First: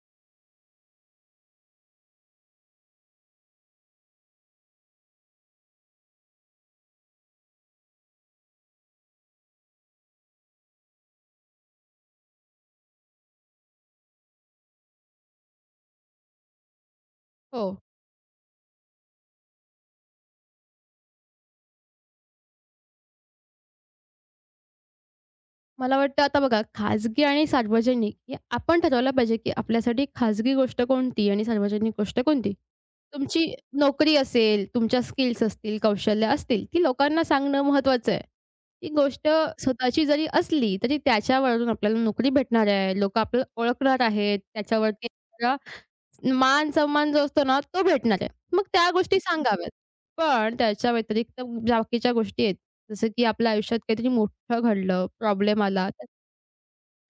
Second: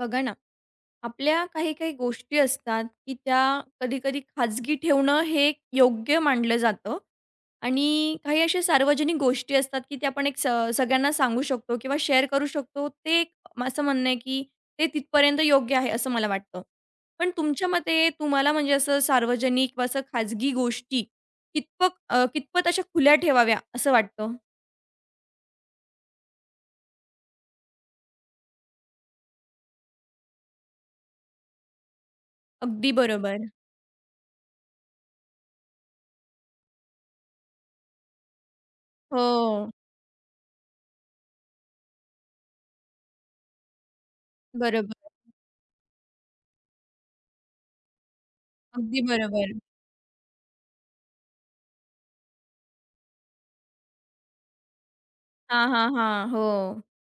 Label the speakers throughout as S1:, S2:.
S1: बघा ना, आपल्या काही काही गोष्टी असतात, की त्या कधी-कधी खाजगी ठेवणं हे योग्य मानलं जातं आणि काही अशा सार्वजनिक गोष्टी असतात, की त्या आपण एक स सगळ्यांना सांगू शकतो किंवा शेअर करू शकतो. ते एक असं म्हणणं आहे, की ते तिथपर्यंत योग्य आहे, असं मला वाटतं. पण
S2: हो.
S1: तुमच्या मते तुम्हाला म्हणजे असं सार्वजनिक किंवा असं खाजगी गोष्टी कितपत अशा खुल्या ठेवाव्या असं वाटतं?
S2: मला वाटतं आता बघा खाजगी आणि सार्वजनिक हे आपण ठरवलं पाहिजे, की आपल्यासाठी खाजगी गोष्ट कोणती आणि सार्वजनिक गोष्ट कोणती.
S1: अगदी
S2: तुमची
S1: बरोबर.
S2: नोकरी असेल, तुमच्या स्किल्स असतील, कौशल्य असतील, ती लोकांना सांगणं महत्त्वाचं आहे. ती गोष्ट
S1: हो,
S2: स्वतःची जरी असली, तरी त्याच्यावरून आपल्याला नोकरी भेटणार आहे, लोकं आपल्याला ओळखणार आहेत,
S1: बरोबर.
S2: त्याच्यावरती मान-सन्मान जो असतो ना, तो भेटणार आहे. मग त्या
S1: अगदी
S2: गोष्टी
S1: बरोबर.
S2: सांगाव्यात. पण त्याच्या व्यतिरिक्त बाकीच्या गोष्टी आहेत. जसं की आपल्या आयुष्यात काहीतरी मोठं घडलं, प्रॉब्लेम
S1: हां, हां,
S2: आला,
S1: हां. हो.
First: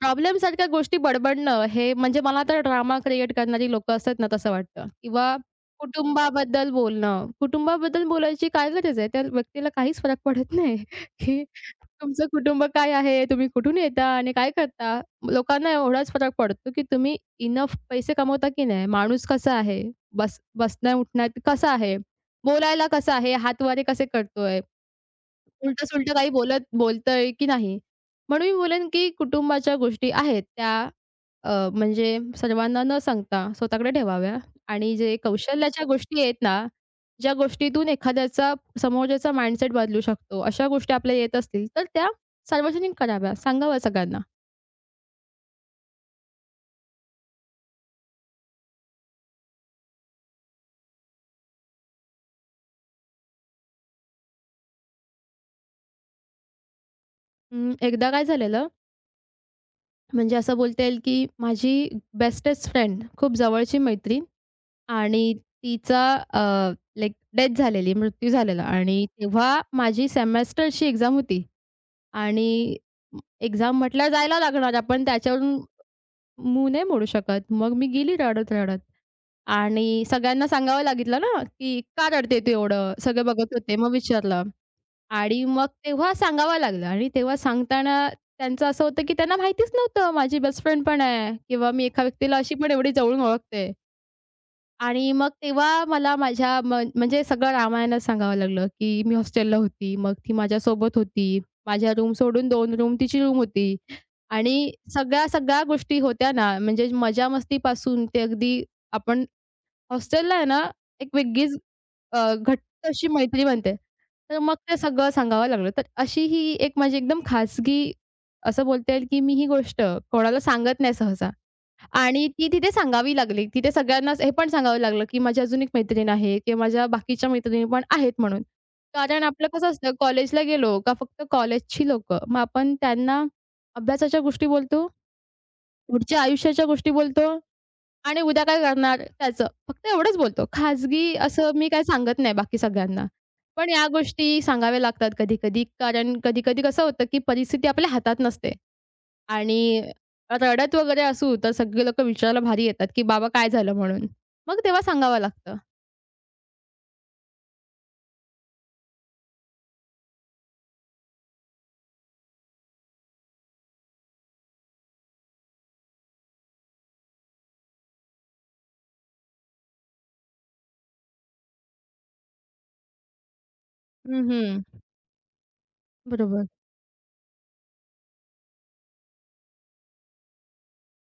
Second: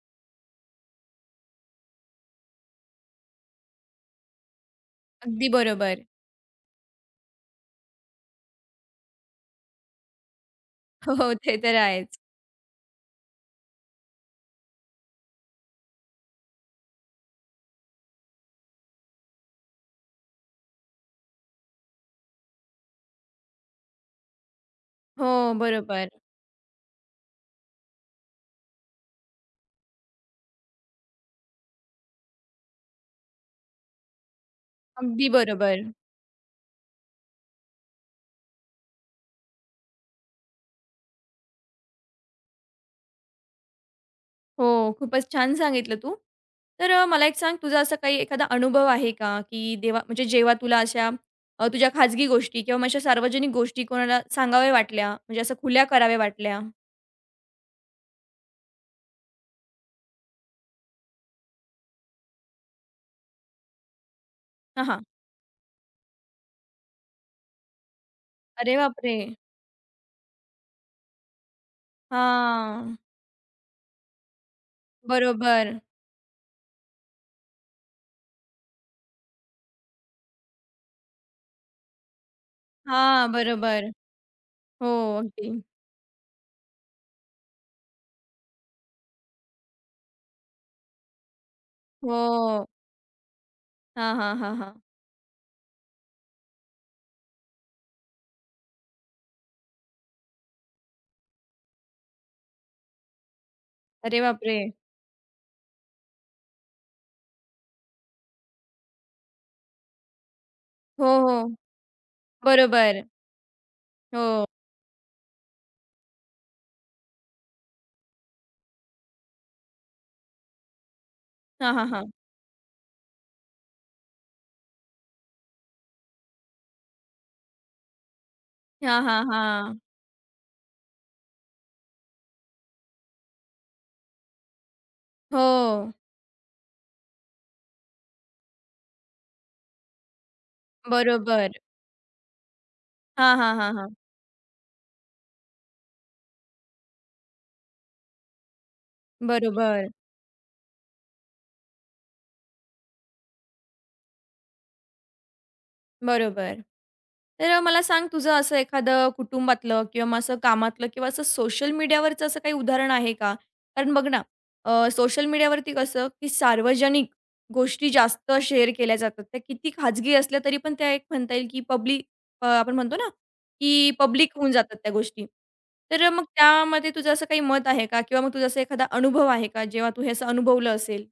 S2: प्रॉब्लेमसारख्या गोष्टी बडबडणं हे म्हणजे मला तर ड्रामा क्रिएट करणारी लोकं असतात ना तसं वाटतं किंवा
S1: अगदी बरोबर.
S2: कुटुंबाबद्दल बोलणं. कुटुंबाबद्दल बोलायची काय गरज आहे? त्या व्यक्तीला काहीच फरक पडत नाही,
S1: हो, हो.
S2: की
S1: ते तर आहेच.
S2: तुमचं कुटुंब काय आहे? तुम्ही कुठून येता आणि काय करता? लोकांना एवढाच फरक पडतो, की तुम्ही इनफ पैसे कमवता की नाही? माणूस कसा आहे? बस बसण्या-उठण्यात कसा आहे? बोलायला कसा आहे? हातवारे कसे करतोय?
S1: हो, बरोबर.
S2: उलटं-सुलटं काही बोलत बोलतंय की नाही? म्हणून मी बोलेन की कुटुंबाच्या गोष्टी आहेत त्या म्हणजे सर्वांना न सांगता स्वतःकडे ठेवाव्या आणि जे
S1: अगदी बरोबर.
S2: कौशल्याच्या गोष्टी आहेत ना, ज्या गोष्टीतून एखाद्याचा समोरच्याचा माइंडसेट बदलू शकतो, अशा गोष्टी आपल्या येत असतील, तर त्या सार्वजनिक कराव्या, सांगाव्या सगळ्यांना.
S1: हो, खूपच छान सांगितलं तू. तर मला एक सांग तुझा असा काही एखादा अनुभव आहे का? की देवा म्हणजे जेव्हा तुला अशा तुझ्या खाजगी गोष्टी किंवा मग अशा सार्वजनिक गोष्टी कोणाला सांगाव्या वाटल्या, म्हणजे असं खुल्या कराव्या वाटल्या?
S2: एकदा काय झालेलं, म्हणजे असं बोलता येईल की माझी बेस्टेस्ट फ्रेंड, खूप जवळची मैत्रीण
S1: हां, हां.
S2: आणि तिचा लाइक डेथ झालेली, मृत्यू झालेला
S1: अरे
S2: आणि
S1: बापरे!
S2: तेव्हा माझी सेमेस्टरची एक्झाम होती आणि
S1: हां.
S2: एक्झाम म्हटल्यावर जायला लागणार आपण त्याच्यावरून
S1: बरोबर.
S2: मूव नाही मोडू शकत. मग मी गेली रडत-रडत आणि सगळ्यांना सांगावं लागितलं ना, की "का रडते तू एवढं?" सगळे
S1: हां,
S2: बघत होते.
S1: बरोबर.
S2: मग विचारलं
S1: हो,
S2: आणि
S1: अगदी.
S2: मग तेव्हा सांगावं लागलं आणि तेव्हा सांगताना त्यांचं असं होतं, की त्यांना माहितीच नव्हतं माझी बेस्ट फ्रेंड पण आहे किंवा मी एका व्यक्तीला अशी
S1: हो.
S2: पण एवढी जवळून ओळखते.
S1: हां, हां, हां, हां.
S2: आणि मग तेव्हा मला माझ्या म्हणजे सगळं रामायणच सांगावं लागलं, की मी हॉस्टेलला होती. मग ती माझ्यासोबत होती. माझ्या रूम सोडून 2 रूम तिची रूम होती.
S1: अरे
S2: आणि
S1: बापरे!
S2: सगळ्या, सगळ्या गोष्टी होत्या ना, म्हणजे मजा-मस्तीपासून ते अगदी आपण हॉस्टेलला आहे ना,
S1: हो,
S2: एक
S1: हो.
S2: वेगळीच घट्ट
S1: बरोबर.
S2: अशी मैत्री बनते. तर
S1: हो.
S2: मग ते सगळं सांगावं लागलं. तर अशी ही एक माझी एकदम खाजगी असं बोलता येईल, की मी ही गोष्ट कोणाला सांगत नाही सहसा.
S1: हां, हां, हां.
S2: आणि ती तिथे सांगावी लागली. तिथे सगळ्यांनाच हे पण सांगावं लागलं, की माझी अजून एक मैत्रीण आहे किंवा माझ्या बाकीच्या मैत्रिणी पण आहेत म्हणून.
S1: हां, हां,
S2: कारण आपलं कसं
S1: हां.
S2: असतं कॉलेजला गेलो का फक्त कॉलेजची लोकं. मग आपण त्यांना अभ्यासाच्या गोष्टी बोलतो,
S1: हो,
S2: पुढच्या आयुष्याच्या गोष्टी बोलतो आणि उद्या काय करणार त्याचं. फक्त एवढंच बोलतो. खाजगी असं
S1: बरोबर.
S2: मी काही सांगत नाही बाकी सगळ्यांना.
S1: हां, हां,
S2: पण
S1: हां,
S2: या
S1: हां.
S2: गोष्टी सांगाव्या लागतात कधी-कधी कारण कधी-कधी कसं होतं, की परिस्थिती आपल्या हातात नसते. आणि
S1: बरोबर,
S2: रडत वगैरे असू, तर सगळे लोकं विचारायला भारी येतात, की "बाबा काय झालं?" म्हणून. मग तेव्हा सांगावं लागतं.
S1: बरोबर. तर मला सांग तुझं असं एखादं कुटुंबातलं किंवा मग असं कामातलं किंवा असं सोशल मीडियावरचं असं काही उदाहरण आहे का? कारण बघ ना, सोशल मीडियावरती कसं की सार्वजनिक गोष्टी जास्त शेअर केल्या जातात. त्या किती खाजगी असल्या तरी पण त्या एक म्हणता येईल की पब्लिक, आपण म्हणतो ना, की
S2: हं,
S1: पब्लिक होऊन
S2: हं.
S1: जातात त्या गोष्टी. तर मग
S2: बरोबर.
S1: त्यामध्ये तुझं असं काही मत आहे का? किंवा मग तुझा असा एखादा अनुभव आहे का, जेव्हा तू हे असं अनुभवलं असेल?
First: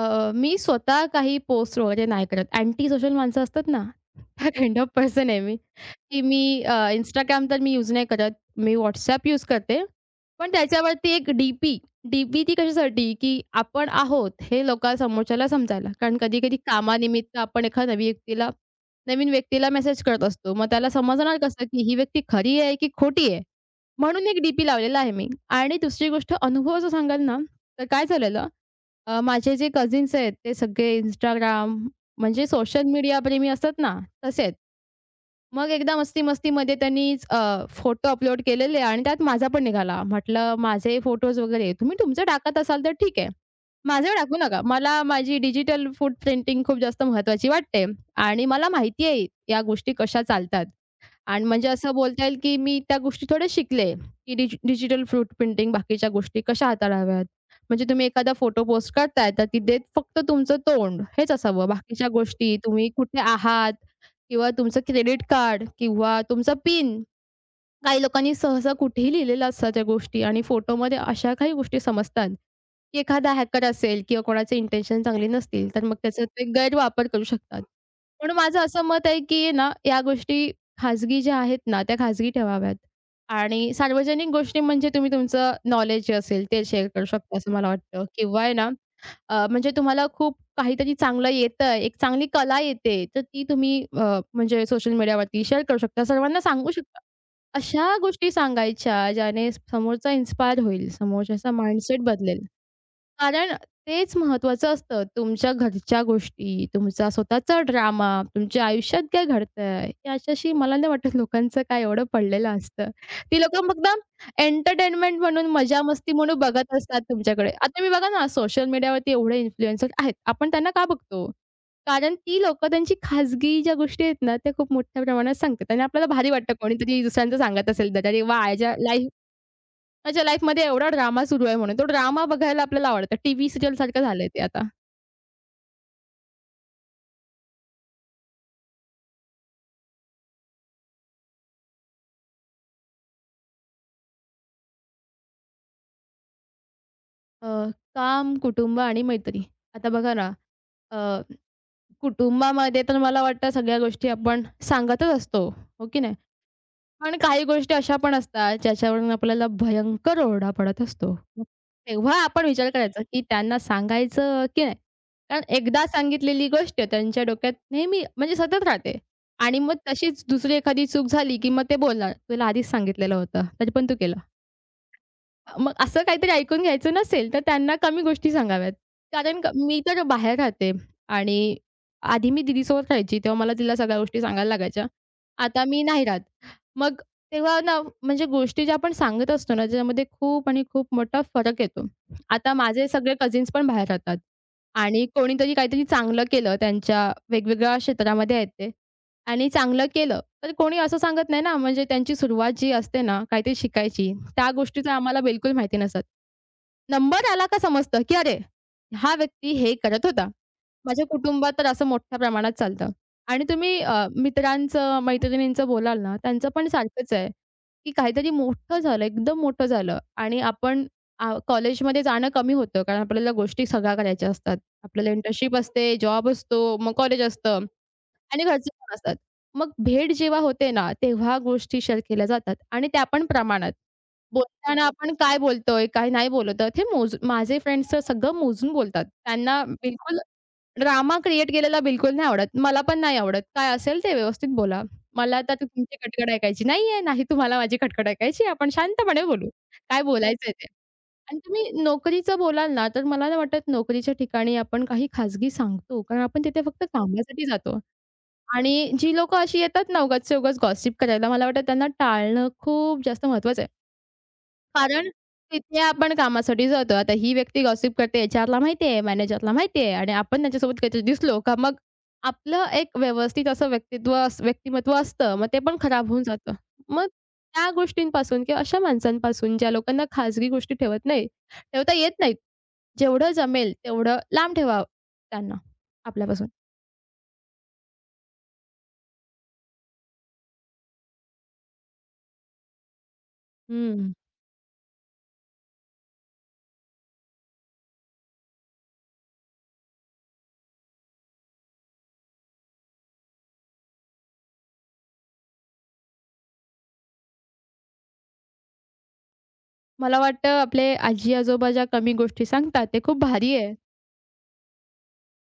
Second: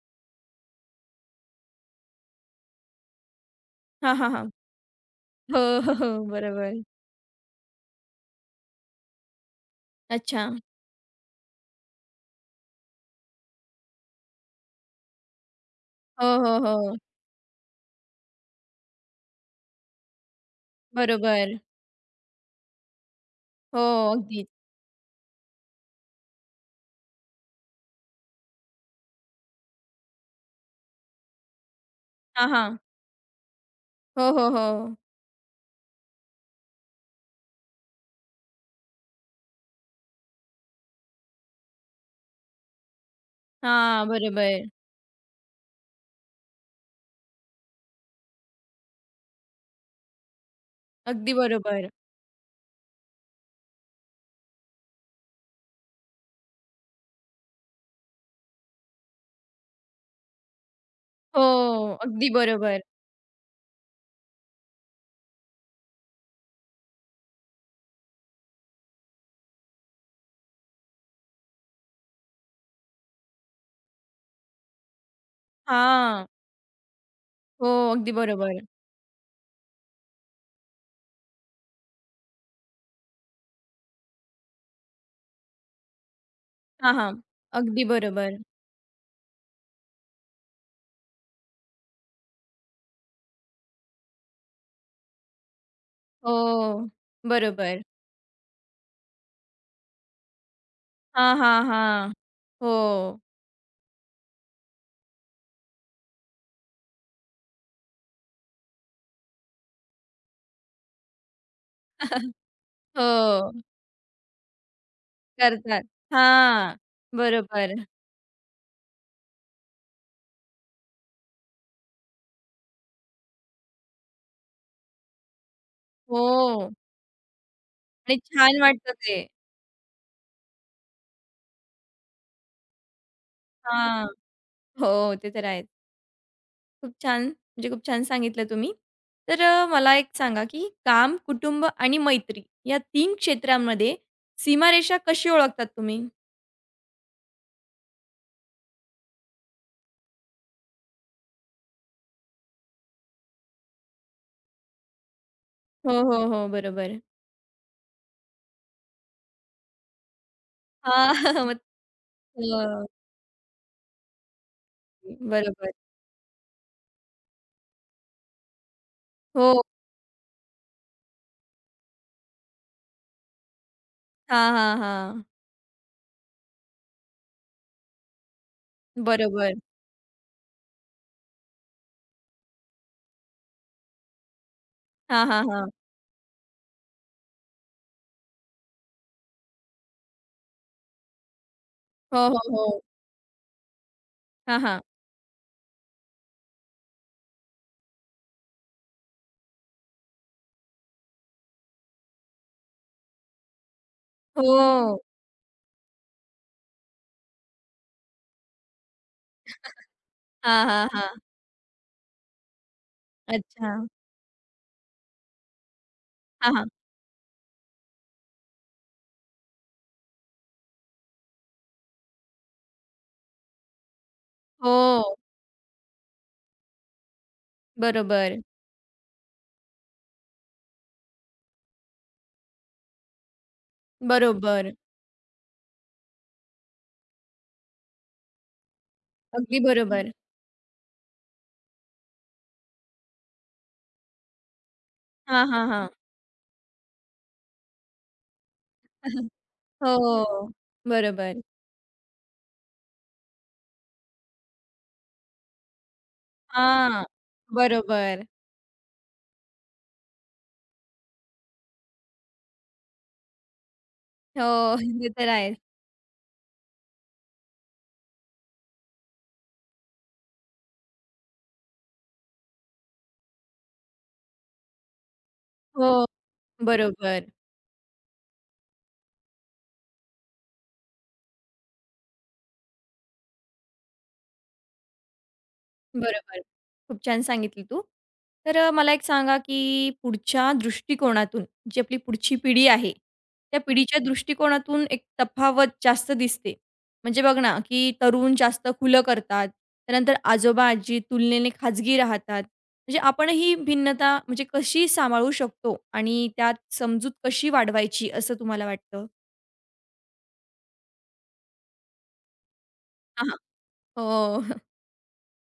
S2: मी स्वतः काही पोस्ट वगैरे नाही करत. अँटी सोशल माणसं असतात ना,
S1: हां, हां, हां.
S2: त्या काइंड ऑफ पर्सन आहे मी.
S1: हो, हो,
S2: की
S1: हो.
S2: मी
S1: बरोबर.
S2: Instagram तर मी यूज नाही करत. मी WhatsApp यूज करते.
S1: अच्छा.
S2: पण त्याच्यावरती एक डी-पी, डी-पी ती कशासाठी? की आपण आहोत हे लोका समोरच्याला समजायला. कारण
S1: हो,
S2: कधी-कधी
S1: हो, हो.
S2: कामानिमित्त आपण एखाद्या नवीन व्यक्तीला नवीन व्यक्तीला मेसेज करत असतो. मग त्याला समजणार
S1: बरोबर.
S2: कसं की ही व्यक्ती खरी आहे की खोटी आहे?
S1: हो,
S2: म्हणून एक
S1: अगदीच.
S2: डी लावलेला आहे मी. आणि दुसरी गोष्ट अनुभव जर सांगाल ना, तर काय झालेलं? माझे जे कझिन्स आहेत ते सगळे Instagram म्हणजे
S1: हां, हां.
S2: सोशल मीडिया प्रेमी असतात ना,
S1: हो, हो,
S2: तसे
S1: हो.
S2: मग एकदा मस्ती-मस्तीमध्ये त्यांनीच फोटो अपलोड केलेले आणि त्यात माझा पण निघाला. म्हटलं, "माझे फोटोज वगैरे तुम्ही तुमचे टाकत असाल तर ठीक आहे.
S1: हां,
S2: माझे टाकू
S1: बरोबर.
S2: नका. मला माझी डिजिटल फूड प्रिंटिंग खूप जास्त महत्वाची वाटते आणि मला माहिती आहे या गोष्टी कशा चालतात."
S1: अगदी
S2: आणि म्हणजे
S1: बरोबर.
S2: असं बोलता येईल, की मी त्या गोष्टी थोडे शिकले, की डिजिटल फूटप्रिंटिंग बाकीच्या गोष्टी कशा हाताळाव्यात. म्हणजे तुम्ही एखादा फोटो पोस्ट करताय, तर तिथे फक्त तुमचं तोंड हेच
S1: हो,
S2: असावं. बाकीच्या
S1: अगदी
S2: गोष्टी
S1: बरोबर.
S2: तुम्ही कुठे आहात, किंवा तुमचं क्रेडिट कार्ड किंवा तुमचा पिन. काही लोकांनी सहसा कुठेही लिहिलेलं असतात त्या गोष्टी आणि फोटोमध्ये अशा काही गोष्टी समजतात, की एखादा हॅकर असेल किंवा कोणाचे इंटेन्शन चांगले नसतील, तर मग त्याचा
S1: हां.
S2: ते गैरवापर करू शकतात.
S1: हो, अगदी
S2: पण माझं
S1: बरोबर.
S2: असं मत आहे, की ना, या गोष्टी खाजगी ज्या आहेत ना, त्या खाजगी ठेवाव्यात आणि सार्वजनिक गोष्टी म्हणजे तुम्ही तुमचं नॉलेज जे असेल ते शेअर
S1: हां,
S2: करू
S1: हां.
S2: शकता, असं मला
S1: अगदी
S2: वाटतं
S1: बरोबर.
S2: किंवा आहे ना म्हणजे तुम्हाला खूप काहीतरी चांगलं येतंय, एक चांगली कला येते, तर ती तुम्ही म्हणजे सोशल मीडियावरती शेअर करू शकता, सर्वांना सांगू
S1: हो,
S2: शकता.
S1: बरोबर.
S2: अशा गोष्टी सांगायच्या ज्याने समोरचा इन्स्पायर होईल,
S1: हां,
S2: समोरच्याचा
S1: हां,
S2: माइंडसेट
S1: हां.
S2: बदलेल.
S1: हो.
S2: कारण तेच महत्त्वाचं असतं. तुमच्या घरच्या गोष्टी, तुमचा स्वतःचा ड्रामा, तुमच्या आयुष्यात काय घडतंय, याच्याशी मला नाही वाटत लोकांचं काय एवढं पडलेलं असतं.
S1: हो,
S2: ती लोकं फक्त एंटरटेनमेंट म्हणून,
S1: करतात.
S2: मजा-मस्ती म्हणून
S1: हां,
S2: बघत असतात तुमच्याकडे.
S1: बरोबर.
S2: आता तुम्ही बघा ना, सोशल मीडियावरती एवढे इन्फ्लुएन्सर आहेत. आपण त्यांना का बघतो? कारण ती लोकं त्यांची खाजगी ज्या गोष्टी आहेत ना, त्या खूप मोठ्या प्रमाणात सांगतात आणि आपल्याला भारी वाटतं
S1: हो
S2: कोणीतरी दुसऱ्यांचं सांगत असेल तर,
S1: आणि
S2: "अरे वाह!
S1: छान
S2: याच्या
S1: वाटतं
S2: लाईफ
S1: ते.
S2: माझ्या लाईफमध्ये एवढा ड्रामा सुरू आहे म्हणून. तो ड्रामा बघायला आपल्याला आवडतं. टीव्ही सीरियलसारखं
S1: हां.
S2: झालंय ते आता.
S1: हो, ते तर आहेच. खूप छान म्हणजे खूप छान सांगितलं तुम्ही. तर मला एक सांगा, की काम, कुटुंब आणि मैत्री या 3 क्षेत्रांमध्ये सीमारेषा कशी ओळखतात तुम्ही?
S2: अ, काम, कुटुंब आणि मैत्री. आता बघा ना, अ, कुटुंबामध्ये तर मला वाटतं सगळ्या गोष्टी आपण सांगतच असतो, हो
S1: हो,
S2: की नाही?
S1: हो, हो. बरोबर.
S2: पण काही गोष्टी अशा पण असतात, ज्याच्यावरून आपल्याला भयंकर ओरडा पडत
S1: हां.
S2: असतो. मग
S1: मग
S2: तेव्हा आपण विचार
S1: अ,
S2: करायचा, की त्यांना सांगायचं की नाही? कारण
S1: बरोबर.
S2: एकदा सांगितलेली गोष्ट त्यांच्या डोक्यात नेहमी म्हणजे सतत राहते आणि
S1: हो.
S2: मग तशीच दुसरी एखादी चूक झाली, की मग ते बोलणार, "तुला आधीच सांगितलेलं होतं, तरी पण तू केलं."
S1: हां, हां, हां.
S2: मग असं काहीतरी ऐकून घ्यायचं नसेल, तर त्यांना कमी गोष्टी सांगाव्यात. कारण
S1: बरोबर.
S2: मी तर बाहेर राहते आणि आधी मी दीदीसोबत राहायची, तेव्हा मला तिला सगळ्या गोष्टी सांगायला लागायच्या.
S1: हां, हां,
S2: आता
S1: हां.
S2: मी नाही राहत. मग तेव्हा ना म्हणजे गोष्टी ज्या आपण सांगत असतो ना, त्याच्यामध्ये खूप आणि खूप मोठा फरक येतो.
S1: हो, हो,
S2: आता
S1: हो.
S2: माझे सगळे कझिन्स पण बाहेर राहतात
S1: हां, हां.
S2: आणि कोणीतरी काहीतरी चांगलं केलं त्यांच्या वेगवेगळ्या क्षेत्रामध्ये आहेत ते आणि चांगलं केलं तर कोणी असं सांगत नाही ना, म्हणजे त्यांची सुरुवात जी असते ना, काहीतरी शिकायची, त्या गोष्टीचं
S1: हो.
S2: आम्हाला बिलकुल माहिती नसत. नंबर आला का समजतं, की अरे, हा व्यक्ती हे करत होता.
S1: हां, हां,
S2: माझ्या
S1: हां.
S2: कुटुंबात तर असं मोठ्या प्रमाणात चालतं. आणि
S1: अच्छा.
S2: तुम्ही मित्रांचं, मैत्रिणींचं बोलाल ना, त्यांचं
S1: हां, हां.
S2: पण सारखंच आहे, की काहीतरी मोठं झालं, एकदम मोठं झालं आणि आपण कॉलेजमध्ये जाणं कमी होतं, कारण आपल्याला गोष्टी सगळ्या करायच्या असतात. आपल्याला
S1: हो.
S2: इंटर्नशिप असते, जॉब असतो, मग कॉलेज असतं.
S1: बरोबर.
S2: आणि घरचे पण असतात. मग भेट जेव्हा होते ना, तेव्हा गोष्टी शेअर केल्या जातात आणि त्या पण प्रमाणात.
S1: बरोबर.
S2: बोलताना आपण काय बोलतोय, काय नाही बोलत आहोत हे माझे फ्रेंड्स तर सगळं मोजून बोलतात.
S1: अगदी
S2: त्यांना
S1: बरोबर.
S2: बिलकुल ड्रामा क्रिएट केलेला बिलकुल नाही आवडत. मला पण नाही आवडत. काय असेल ते व्यवस्थित बोला. मला
S1: हां,
S2: आता
S1: हां, हां.
S2: तुमची कटकट ऐकायची नाहीये, नाही तुम्हाला माझी कटकट ऐकायची. आपण शांतपणे बोलू. काय
S1: हो.
S2: बोलायचंय ते. आणि
S1: बरोबर.
S2: तुम्ही नोकरीचं बोलाल ना, तर मला नाही वाटत नोकरीच्या ठिकाणी आपण काही खाजगी सांगतो. कारण आपण तिथे फक्त
S1: हां,
S2: कामासाठी जातो.
S1: बरोबर.
S2: आणि जी लोकं अशी येतात ना उगाचच्या उगाच गॉसिप करायला, मला वाटतं त्यांना टाळणं खूप जास्त महत्त्वाचं आहे.
S1: हो, ते
S2: कारण
S1: तर आहेच.
S2: तिथे आपण कामासाठी जातो. आता ही व्यक्ती गॉसिप करते, एचआरला माहिती आहे, मॅनेजरला माहिती आहे आणि आपण त्यांच्यासोबत कधी दिसलो का मग आपलं एक व्यवस्थित असं व्यक्तिमत्व असतं. मग ते पण
S1: हो,
S2: खराब होऊन जातं. मग
S1: बरोबर,
S2: त्या गोष्टींपासून किंवा अशा माणसांपासून ज्या लोकांना खाजगी गोष्टी ठेवत नाही ठेवता येत नाहीत, जेवढं जमेल तेवढं लांब ठेवावं त्यांना
S1: बरोबर.
S2: आपल्यापासून.
S1: खूप छान सांगितली तू. तर मला एक सांगा, की पुढच्या दृष्टिकोनातून जी आपली पुढची पिढी आहे, त्या पिढीच्या
S2: हं.
S1: दृष्टिकोनातून एक तफावत जास्त दिसते. म्हणजे बघ ना, की तरुण जास्त खुलं करतात, त्यानंतर आजोबा-आजी तुलनेने खाजगी राहतात. म्हणजे आपण ही भिन्नता म्हणजे कशी सांभाळू शकतो आणि त्यात समजूत कशी वाढवायची असं तुम्हाला वाटतं?
S2: मला वाटतं आपले आजी-आजोबा ज्या कमी गोष्टी सांगतात, ते खूप
S1: हां,
S2: भारी आहे.
S1: हो.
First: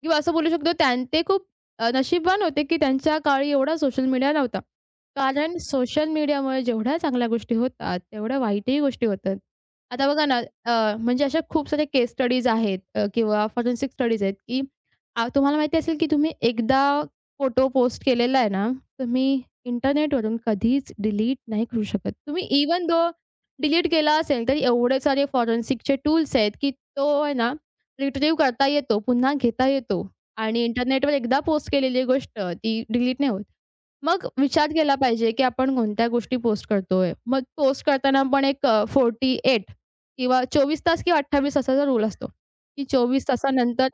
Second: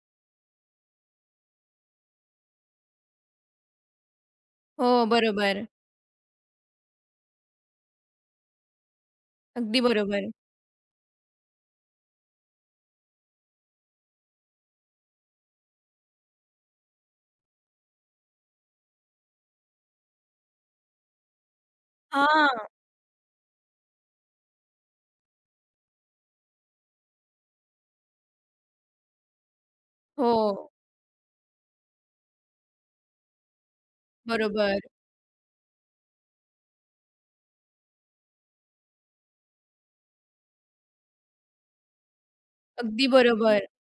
S2: किंवा असं बोलू शकतो ते खूप नशीबवान होते, की त्यांच्या काळी एवढा सोशल मीडिया नव्हता.
S1: हो,
S2: कारण
S1: बरोबर.
S2: सोशल मीडियामुळे जेवढ्या चांगल्या गोष्टी होतात, तेवढ्या वाईटही गोष्टी होतात.
S1: अगदी
S2: आता बघा
S1: बरोबर.
S2: ना, म्हणजे अशा खूप साऱ्या केस स्टडीज आहेत किंवा फॉरेन्सिक स्टडीज आहेत, की तुम्हाला माहिती असेल, की तुम्ही एकदा फोटो पोस्ट केलेला आहे ना, तुम्ही इंटरनेटवरून कधीच डिलीट नाही करू शकत. तुम्ही
S1: हां.
S2: इव्हन दो डिलीट केला असेल, तरी एवढे सारे फॉरेन्सिकचे टूल्स आहेत, की तो आहे ना रिट्रीव्ह करता येतो, पुन्हा घेता येतो आणि
S1: हो,
S2: इंटरनेटवर एकदा पोस्ट केलेली गोष्ट ती डिलीट नाही होत. मग विचार
S1: बरोबर.
S2: केला पाहिजे, की आपण कोणत्या गोष्टी पोस्ट करतोय. मग पोस्ट करताना पण एक 48 किंवा 24 तास किंवा 28 तासाचा रूल असतो, की
S1: अगदी
S2: 24
S1: बरोबर.
S2: तासानंतर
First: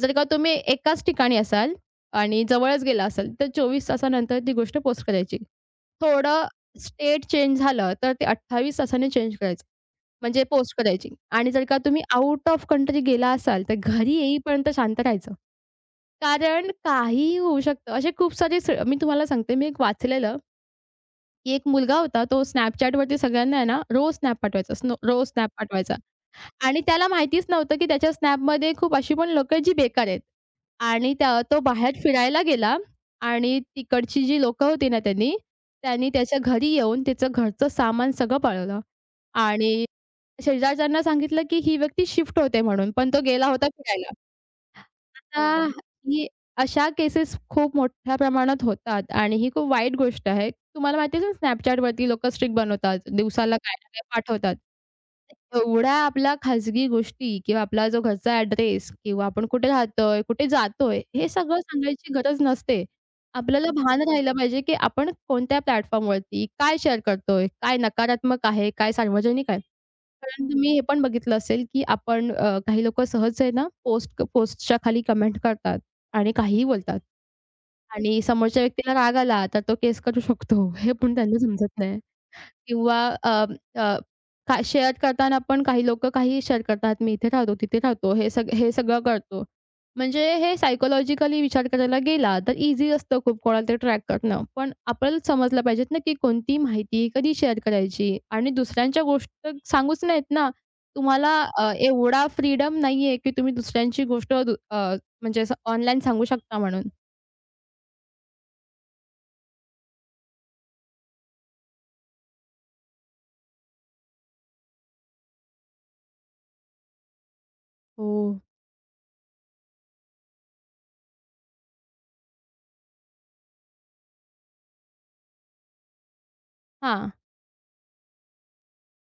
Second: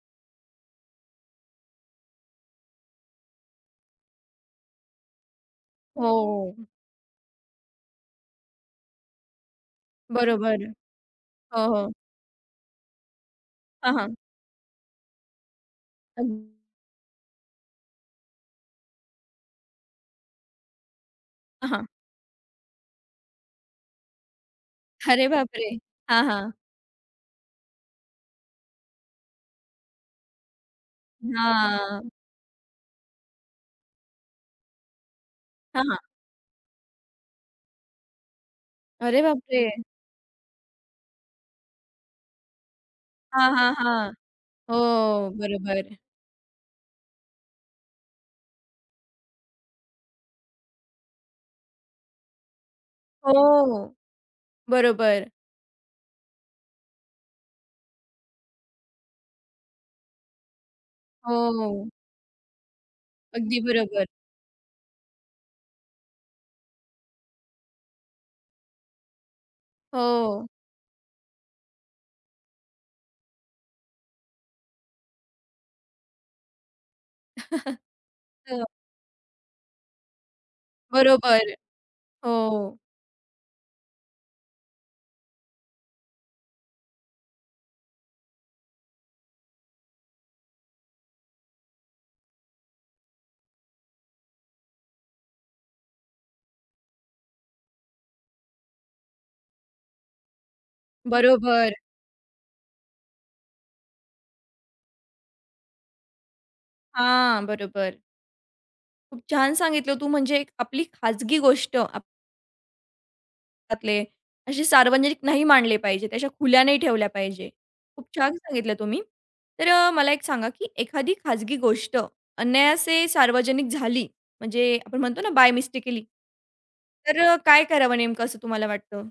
S2: जर का तुम्ही एकाच ठिकाणी असाल आणि जवळच गेला असाल, तर 24 तासानंतर ती गोष्ट पोस्ट करायची. थोडं
S1: हो,
S2: स्टेट चेंज झालं, तर ते 28 तासांनी चेंज करायचं. म्हणजे
S1: बरोबर.
S2: पोस्ट करायची आणि जर
S1: हो,
S2: का
S1: हो.
S2: तुम्ही आउट ऑफ कंट्री गेला असाल, तर
S1: हां, हां.
S2: घरी येईपर्यंत शांत राहायचं.
S1: अग
S2: कारण काहीही होऊ शकतं. असे खूप सारे, मी तुम्हाला सांगते, मी एक वाचलेलं, की एक
S1: हां. हां.
S2: मुलगा होता, तो Snapchatवरती सगळ्यांना आहे ना, रोज स्नॅप पाठवायचा,
S1: अरे
S2: रोज स्नॅप
S1: बापरे!
S2: पाठवायचा
S1: हां, हां.
S2: आणि त्याला माहितीच नव्हतं, की त्याच्या स्नॅपमध्ये खूप अशी पण लोकं जी बेकार आहेत आणि त्या तो बाहेर
S1: हां.
S2: फिरायला गेला आणि तिकडची जी लोकं होती ना त्यांनी,
S1: हां, हां.
S2: त्यांनी त्याच्या घरी येऊन त्याचं घरचं सामान सगळं पळवलं
S1: अरे बापरे!
S2: आणि शेजारच्यांना सांगितलं, की ही व्यक्ती शिफ्ट होते म्हणून, पण तो गेला
S1: हां,
S2: होता
S1: हां, हां.
S2: फिरायला.
S1: हो,
S2: हो, आता हो.
S1: बरोबर.
S2: ही अशा केसेस खूप मोठ्या प्रमाणात होतात आणि ही खूप वाईट गोष्ट आहे. तुम्हाला माहिती असेल Snapchatवरती लोकं स्ट्रिक बनवतात, दिवसाला काय ना
S1: हो,
S2: काय पाठवतात.
S1: बरोबर.
S2: एवढ्या आपल्या खाजगी गोष्टी किंवा आपला जो घरचा ॲड्रेस किंवा आपण कुठे राहतोय, कुठे जातोय, हे सगळं
S1: हो,
S2: सांगायची गरज नसते.
S1: अगदी
S2: आपल्याला भान
S1: बरोबर.
S2: राहिलं पाहिजे, की आपण कोणत्या प्लॅटफॉर्मवरती काय शेअर करतोय, काय नकारात्मक आहे, काय सार्वजनिक आहे.
S1: हो.
S2: कारण तुम्ही हे पण बघितलं असेल, की आपण काही लोकं सहज आहे ना, पोस्टच्या खाली कमेंट करतात आणि काहीही बोलतात. आणि समोरच्या
S1: हं,
S2: व्यक्तीला राग आला, तर तो केस करू शकतो. हे पण त्यांना
S1: बरोबर.
S2: समजत नाही.
S1: हो,
S2: किंवा अ, अ, का शेअर करताना पण काही लोकं काहीही शेअर करतात. मी इथे राहतो, तिथे राहतो. हे सगळं करतो. म्हणजे हे सायकॉलॉजिकली विचार करायला गेला तर ईझी असतं खूप कोणाला तरी ट्रॅक करणं. पण आपल्याला समजलं पाहिजेत ना, की कोणती माहिती कधी शेअर करायची आणि दुसऱ्यांच्या गोष्ट सांगूच नाहीत ना. तुम्हाला
S1: बरोबर.
S2: एवढा फ्रीडम नाहीये, की तुम्ही दुसऱ्यांची गोष्ट म्हणजे ऑनलाईन सांगू शकता म्हणून.
S1: हां, बरोबर. खूप छान सांगितलं तू म्हणजे एक आपली खाजगी गोष्ट आप घरातले असे सार्वजनिक नाही मांडले पाहिजे, त्या अशा खुल्या नाही ठेवल्या पाहिजे. खूप
S2: हो.
S1: छान सांगितलं तुम्ही. तर मला एक सांगा, की एखादी खाजगी गोष्ट अनायासे सार्वजनिक झाली, म्हणजे आपण म्हणतो ना बाय मिस्टेकली,
S2: हां.
S1: तर काय करावं नेमकं असं तुम्हाला वाटतं?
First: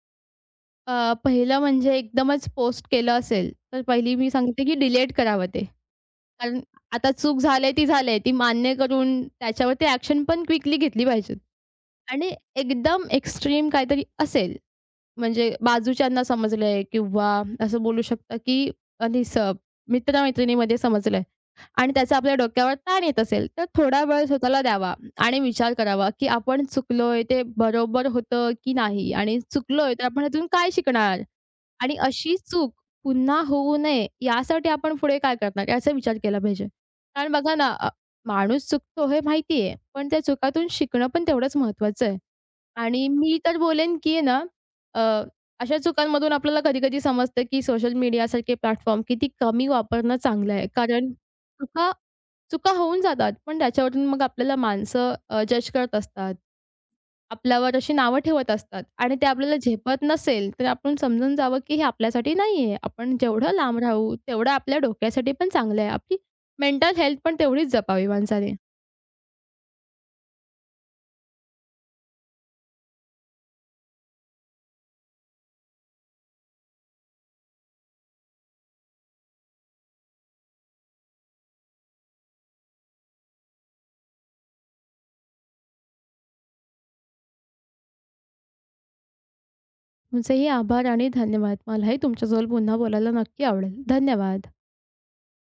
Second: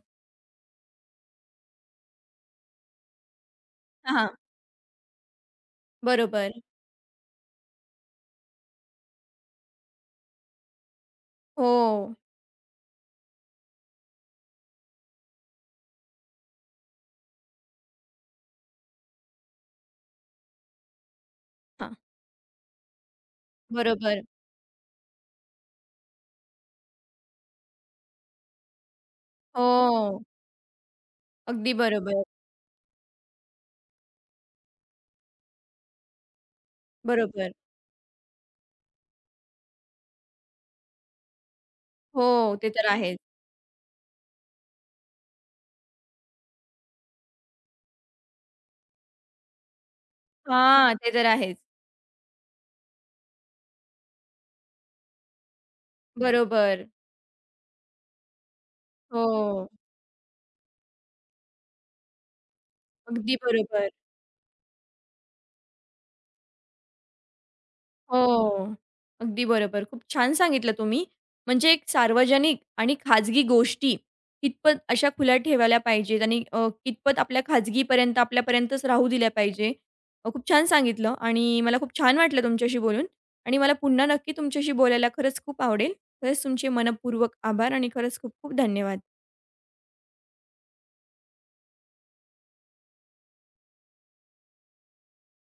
S2: पहिलं म्हणजे एकदमच पोस्ट केलं असेल, तर
S1: हां,
S2: पहिली मी
S1: हां.
S2: सांगते की डिलीट करावं ते.
S1: बरोबर.
S2: कारण आता चूक झाली ती झाली. ती मान्य करून त्याच्यावरती ॲक्शन पण क्विकली घेतली पाहिजे.
S1: हो.
S2: आणि एकदम एक्स्ट्रीम काहीतरी असेल, म्हणजे बाजूच्यांना समजलंय किंवा असं बोलू शकता, की आणि मित्र-मैत्रिणीमध्ये समजलंय आणि
S1: हां.
S2: त्याचा आपल्या डोक्यावर ताण येत असेल, तर थोडा
S1: बरोबर.
S2: वेळ स्वतःला द्यावा आणि विचार करावा, की आपण चुकलोय ते बरोबर होतं की नाही आणि चुकलोय तर
S1: हो.
S2: आपण यातून काय शिकणार?
S1: अगदी
S2: आणि
S1: बरोबर.
S2: अशी चूक पुन्हा होऊ नये यासाठी आपण पुढे काय करणार याचा विचार केला पाहिजे. कारण
S1: बरोबर.
S2: बघा ना, माणूस चुकतो हे माहिती आहे, पण त्या चुकातून शिकणं पण तेवढंच महत्त्वाचं आहे.
S1: हो, ते तर
S2: आणि
S1: आहेच.
S2: मी तर बोलेन, की आहे ना अ, अशा चुकांमधून आपल्याला कधी-कधी समजतं, की सोशल मीडियासारखे प्लॅटफॉर्म किती कमी वापरणं चांगलं आहे.
S1: हां, ते
S2: कारण
S1: तर आहेच.
S2: चुका चुका होऊन जातात, पण त्याच्यावरून मग आपल्याला माणसं जज करत असतात.
S1: बरोबर.
S2: आपल्यावर अशी नावं ठेवत असतात आणि ते आपल्याला
S1: हो.
S2: झेपत नसेल, तर आपण समजून जावं, की हे आपल्यासाठी नाही आहे. आपण
S1: अगदी
S2: जेवढं लांब
S1: बरोबर.
S2: राहू, तेवढं आपल्या डोक्यासाठी पण चांगलं आहे. आपली मेंटल हेल्थ पण तेवढीच जपावी माणसाने.
S1: हो. अगदी बरोबर. खूप छान सांगितलं तुम्ही. म्हणजे एक सार्वजनिक आणि खाजगी गोष्टी कितपत अशा खुल्या ठेवायला पाहिजेत आणि कितपत आपल्या आपल्यापर्यंतच राहू दिल्या पाहिजे. खूप छान सांगितलं आणि मला खूप छान वाटलं तुमच्याशी बोलून आणि मला पुन्हा नक्की तुमच्याशी बोलायला खरंच खूप आवडेल. खरंच तुमचे मनःपूर्वक आभार आणि खरंच खूप खूप धन्यवाद.
S2: तुमचेही आभार आणि धन्यवाद. मलाही तुमच्यासोबत पुन्हा बोलायला नक्की आवडेल. धन्यवाद.